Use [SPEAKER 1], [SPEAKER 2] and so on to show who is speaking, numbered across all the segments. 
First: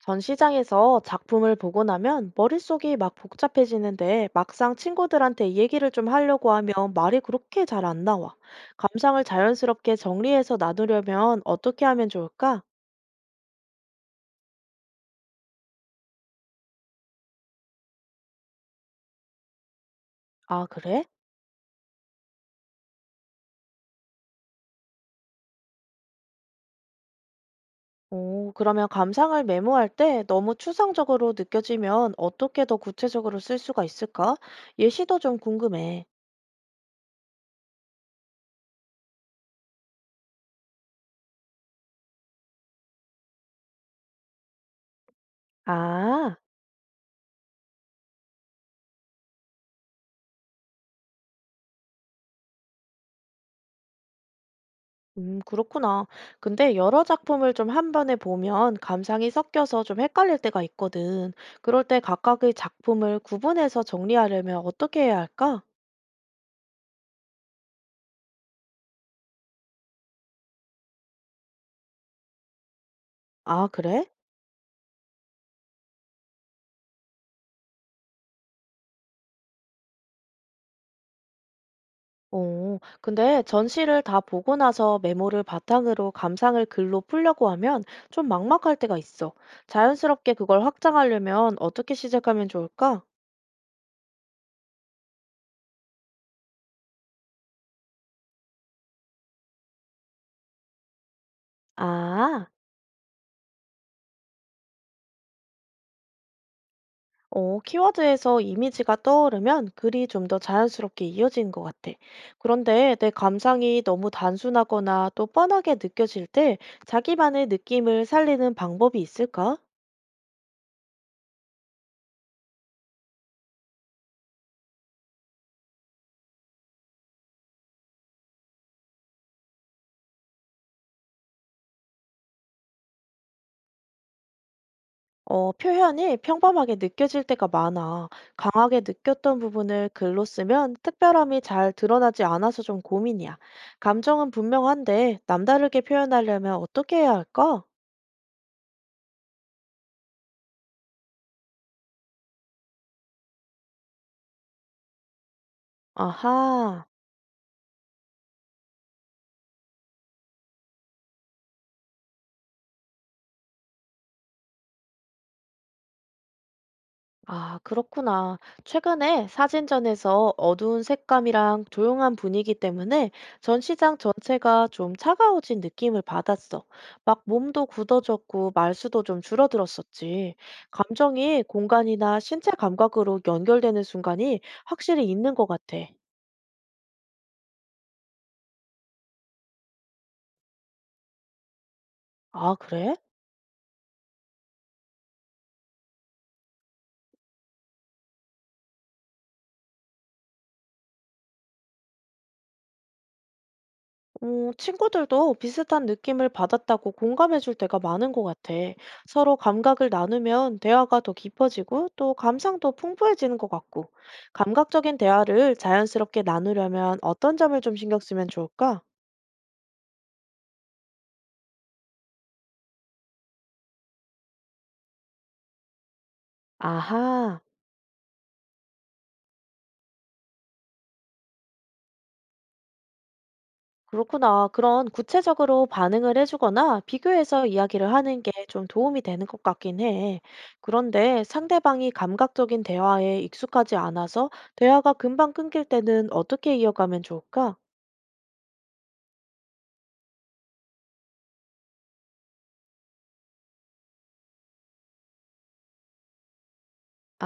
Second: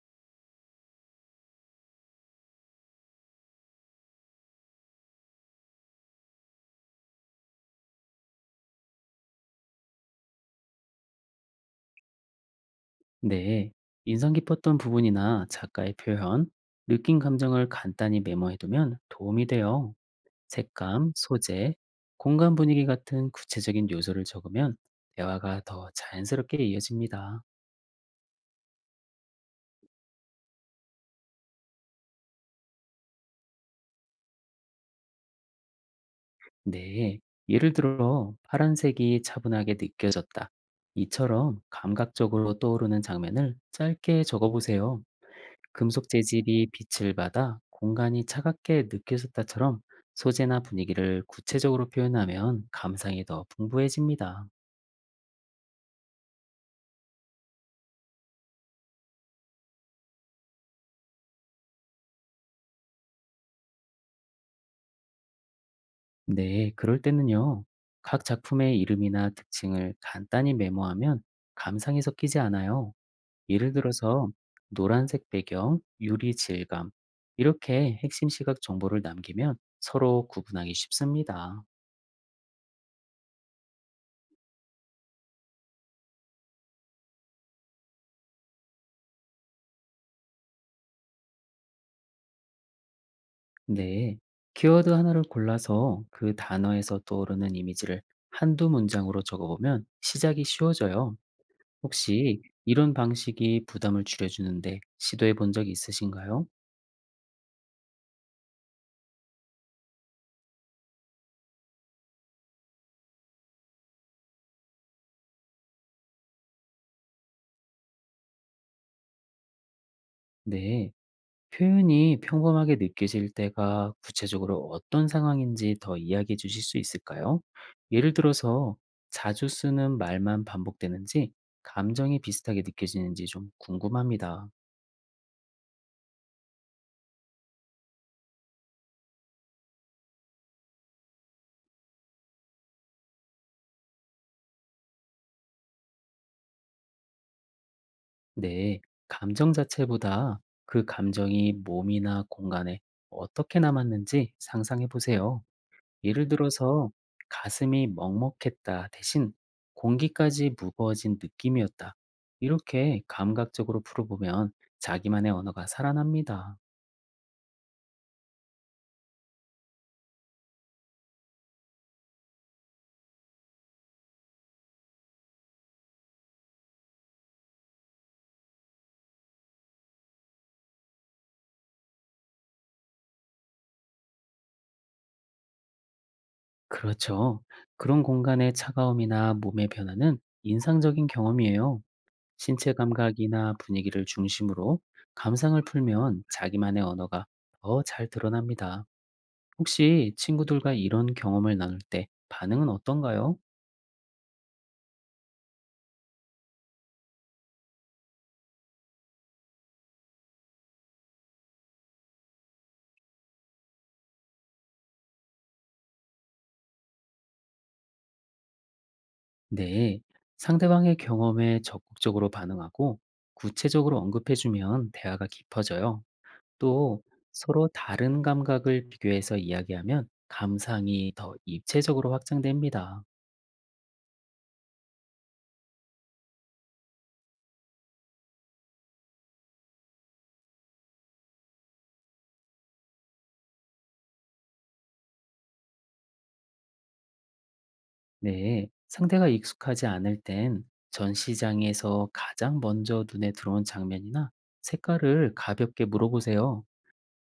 [SPEAKER 1] 전시장에서 작품을 보고 나면 머릿속이 막 복잡해지는데 막상 친구들한테 얘기를 좀 하려고 하면 말이 그렇게 잘 안 나와. 감상을 자연스럽게 정리해서 나누려면 어떻게 하면 좋을까?
[SPEAKER 2] 네, 인상 깊었던 부분이나 작가의 표현, 느낀 감정을 간단히 메모해두면 도움이 돼요.
[SPEAKER 1] 아, 그래?
[SPEAKER 2] 색감, 소재, 공간 분위기 같은 구체적인 요소를 적으면 대화가 더 자연스럽게 이어집니다.
[SPEAKER 1] 오, 그러면 감상을 메모할 때 너무 추상적으로 느껴지면 어떻게 더 구체적으로 쓸 수가 있을까? 예시도 좀 궁금해.
[SPEAKER 2] 네, 예를 들어 파란색이 차분하게 느껴졌다. 이처럼 감각적으로 떠오르는 장면을 짧게 적어보세요. 금속
[SPEAKER 1] 아.
[SPEAKER 2] 재질이 빛을 받아 공간이 차갑게 느껴졌다처럼 소재나 분위기를 구체적으로 표현하면 감상이 더 풍부해집니다.
[SPEAKER 1] 그렇구나. 근데 여러 작품을 좀 한 번에 보면 감상이 섞여서 좀 헷갈릴 때가 있거든. 그럴 때 각각의 작품을 구분해서 정리하려면 어떻게 해야 할까?
[SPEAKER 2] 네, 그럴 때는요. 각 작품의 이름이나 특징을 간단히 메모하면 감상이 섞이지 않아요.
[SPEAKER 1] 아,
[SPEAKER 2] 예를
[SPEAKER 1] 그래?
[SPEAKER 2] 들어서 노란색 배경, 유리 질감, 이렇게 핵심 시각 정보를 남기면 서로 구분하기 쉽습니다.
[SPEAKER 1] 어, 근데 전시를 다 보고 나서 메모를 바탕으로 감상을 글로 풀려고 하면 좀 막막할 때가 있어. 자연스럽게 그걸 확장하려면 어떻게 시작하면 좋을까?
[SPEAKER 2] 네. 키워드 하나를 골라서 그 단어에서 떠오르는 이미지를 한두 문장으로 적어보면 시작이 쉬워져요. 혹시
[SPEAKER 1] 아.
[SPEAKER 2] 이런 방식이 부담을 줄여주는데 시도해 본 적이 있으신가요?
[SPEAKER 1] 어, 키워드에서 이미지가 떠오르면 글이 좀 더 자연스럽게 이어지는 것 같아. 그런데 내 감상이 너무 단순하거나 또 뻔하게 느껴질 때 자기만의 느낌을 살리는 방법이 있을까?
[SPEAKER 2] 네. 표현이 평범하게 느껴질 때가 구체적으로 어떤 상황인지 더 이야기해 주실 수 있을까요? 예를 들어서 자주 쓰는 말만 반복되는지 감정이 비슷하게 느껴지는지 좀 궁금합니다.
[SPEAKER 1] 어, 표현이 평범하게 느껴질 때가 많아. 강하게 느꼈던 부분을 글로 쓰면 특별함이 잘 드러나지 않아서 좀 고민이야. 감정은 분명한데 남다르게 표현하려면 어떻게 해야 할까?
[SPEAKER 2] 네, 감정 자체보다 그 감정이 몸이나 공간에 어떻게 남았는지 상상해 보세요. 예를
[SPEAKER 1] 아하.
[SPEAKER 2] 들어서 가슴이 먹먹했다 대신 공기까지 무거워진 느낌이었다. 이렇게 감각적으로 풀어보면 자기만의 언어가 살아납니다.
[SPEAKER 1] 아, 그렇구나. 최근에 사진전에서 어두운 색감이랑 조용한 분위기 때문에 전시장 전체가 좀 차가워진 느낌을 받았어. 막 몸도 굳어졌고 말수도 좀 줄어들었었지. 감정이 공간이나 신체 감각으로 연결되는 순간이 확실히 있는 것 같아.
[SPEAKER 2] 그렇죠. 그런 공간의 차가움이나 몸의 변화는 인상적인 경험이에요.
[SPEAKER 1] 아,
[SPEAKER 2] 신체
[SPEAKER 1] 그래?
[SPEAKER 2] 감각이나 분위기를 중심으로 감상을 풀면 자기만의 언어가 더 잘 드러납니다. 혹시 친구들과 이런 경험을 나눌 때 반응은 어떤가요?
[SPEAKER 1] 어, 친구들도 비슷한 느낌을 받았다고 공감해 줄 때가 많은 것 같아. 서로 감각을 나누면 대화가 더 깊어지고 또 감상도 풍부해지는 것 같고. 감각적인 대화를 자연스럽게 나누려면 어떤 점을 좀 신경 쓰면 좋을까?
[SPEAKER 2] 네. 상대방의 경험에 적극적으로 반응하고 구체적으로 언급해주면 대화가 깊어져요. 또
[SPEAKER 1] 아하,
[SPEAKER 2] 서로 다른 감각을 비교해서 이야기하면 감상이 더 입체적으로 확장됩니다.
[SPEAKER 1] 그렇구나. 그런 구체적으로 반응을 해주거나 비교해서 이야기를 하는 게 좀 도움이 되는 것 같긴 해. 그런데 상대방이 감각적인 대화에 익숙하지 않아서 대화가 금방 끊길 때는 어떻게 이어가면 좋을까?
[SPEAKER 2] 네, 상대가 익숙하지 않을 땐 전시장에서 가장 먼저 눈에 들어온 장면이나 색깔을 가볍게 물어보세요.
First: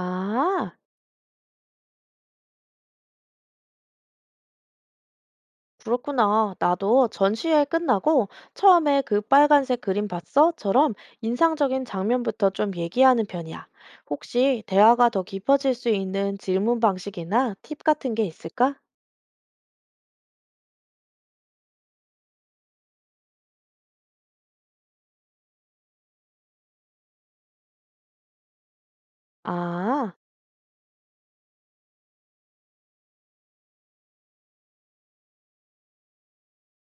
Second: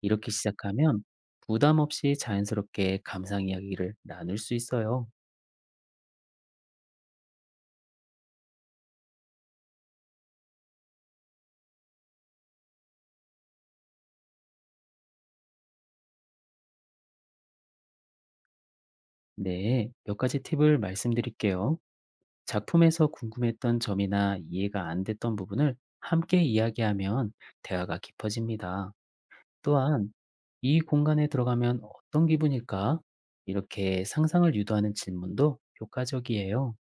[SPEAKER 2] 이렇게 시작하면 부담 없이 자연스럽게 감상 이야기를 나눌 수 있어요.
[SPEAKER 1] 그렇구나. 나도 전시회 끝나고 처음에 "그 빨간색 그림 봤어?"처럼 인상적인 장면부터 좀 얘기하는 편이야. 혹시 대화가 더 깊어질 수 있는 질문 방식이나 팁 같은 게 있을까?
[SPEAKER 2] 네, 몇 가지 팁을 말씀드릴게요. 작품에서 궁금했던 점이나 이해가 안 됐던 부분을 함께 이야기하면 대화가 깊어집니다. 또한
[SPEAKER 1] 아,
[SPEAKER 2] "이 공간에 들어가면 어떤 기분일까?" 이렇게 상상을 유도하는 질문도 효과적이에요.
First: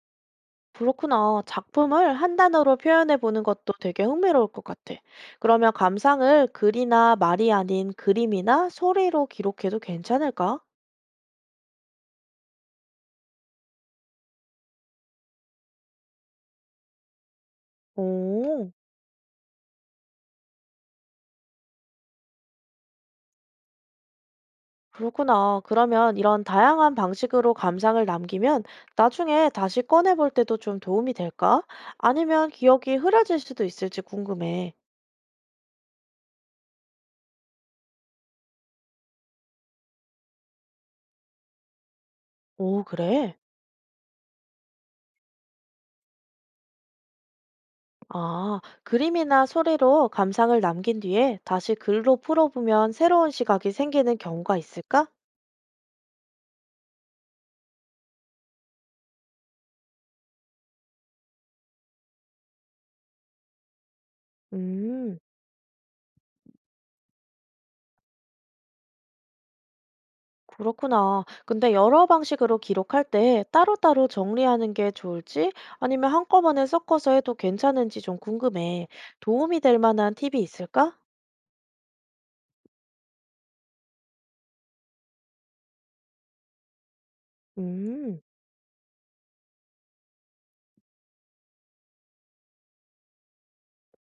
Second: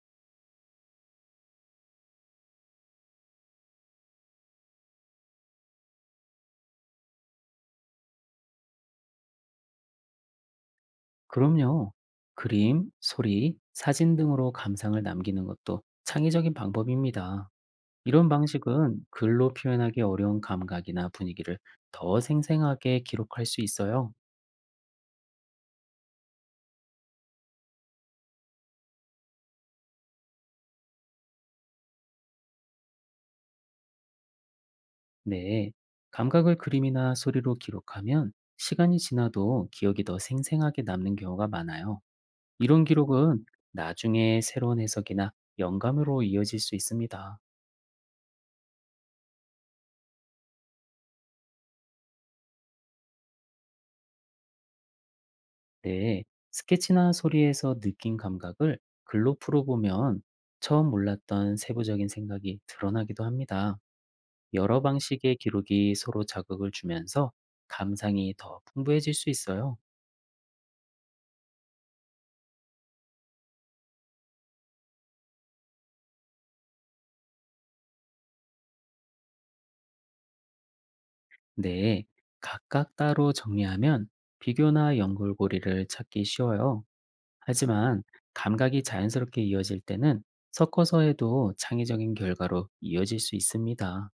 [SPEAKER 1] 그렇구나. 작품을 한 단어로 표현해 보는 것도 되게 흥미로울 것 같아. 그러면 감상을 글이나 말이 아닌 그림이나 소리로 기록해도 괜찮을까?
[SPEAKER 2] 그럼요. 그림, 소리, 사진 등으로 감상을 남기는 것도 창의적인 방법입니다. 이런
[SPEAKER 1] 오.
[SPEAKER 2] 방식은 글로 표현하기 어려운 감각이나 분위기를 더 생생하게 기록할 수 있어요.
[SPEAKER 1] 그렇구나. 그러면 이런 다양한 방식으로 감상을 남기면 나중에 다시 꺼내볼 때도 좀 도움이 될까? 아니면 기억이 흐려질 수도 있을지 궁금해.
[SPEAKER 2] 네. 감각을 그림이나 소리로 기록하면 시간이 지나도 기억이 더 생생하게 남는 경우가 많아요. 이런
[SPEAKER 1] 오, 그래?
[SPEAKER 2] 기록은 나중에 새로운 해석이나 영감으로 이어질 수 있습니다.
[SPEAKER 1] 아, 그림이나 소리로 감상을 남긴 뒤에 다시 글로 풀어보면 새로운 시각이 생기는 경우가 있을까?
[SPEAKER 2] 네, 스케치나 소리에서 느낀 감각을 글로 풀어보면 처음 몰랐던 세부적인 생각이 드러나기도 합니다. 여러
[SPEAKER 1] 음,
[SPEAKER 2] 방식의 기록이 서로 자극을 주면서 감상이 더 풍부해질 수 있어요.
[SPEAKER 1] 그렇구나. 근데 여러 방식으로 기록할 때 따로따로 정리하는 게 좋을지 아니면 한꺼번에 섞어서 해도 괜찮은지 좀 궁금해. 도움이 될 만한 팁이 있을까?
[SPEAKER 2] 네, 각각 따로 정리하면 비교나 연결고리를 찾기 쉬워요. 하지만
[SPEAKER 1] 음,
[SPEAKER 2] 감각이 자연스럽게 이어질 때는 섞어서 해도 창의적인 결과로 이어질 수 있습니다.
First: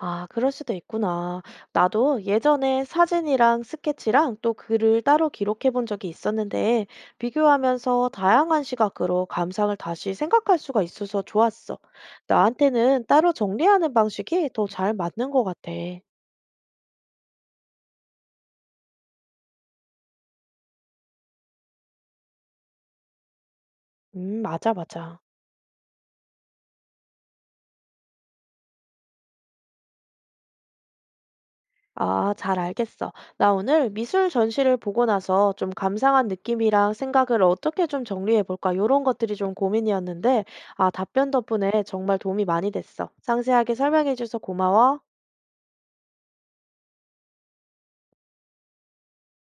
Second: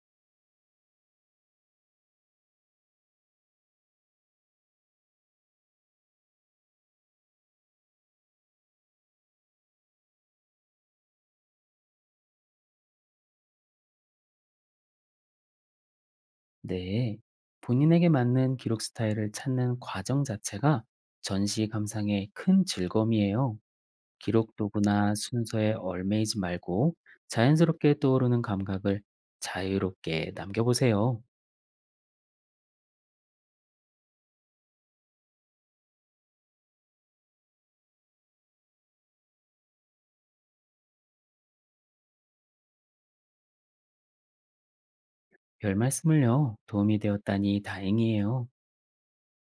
[SPEAKER 1] 아, 그럴 수도 있구나. 나도 예전에 사진이랑 스케치랑 또 글을 따로 기록해 본 적이 있었는데, 비교하면서 다양한 시각으로 감상을 다시 생각할 수가 있어서 좋았어. 나한테는 따로 정리하는 방식이 더 잘 맞는 것 같아.
[SPEAKER 2] 네. 본인에게 맞는 기록 스타일을 찾는 과정 자체가 전시 감상의 큰 즐거움이에요. 기록
[SPEAKER 1] 맞아,
[SPEAKER 2] 도구나
[SPEAKER 1] 맞아.
[SPEAKER 2] 순서에 얽매이지 말고 자연스럽게 떠오르는 감각을 자유롭게 남겨보세요.
[SPEAKER 1] 아, 잘 알겠어. 나 오늘 미술 전시를 보고 나서 좀 감상한 느낌이랑 생각을 어떻게 좀 정리해 볼까? 이런 것들이 좀 고민이었는데, 아, 답변 덕분에 정말 도움이 많이 됐어. 상세하게 설명해 줘서 고마워.
[SPEAKER 2] 별 말씀을요. 도움이 되었다니 다행이에요.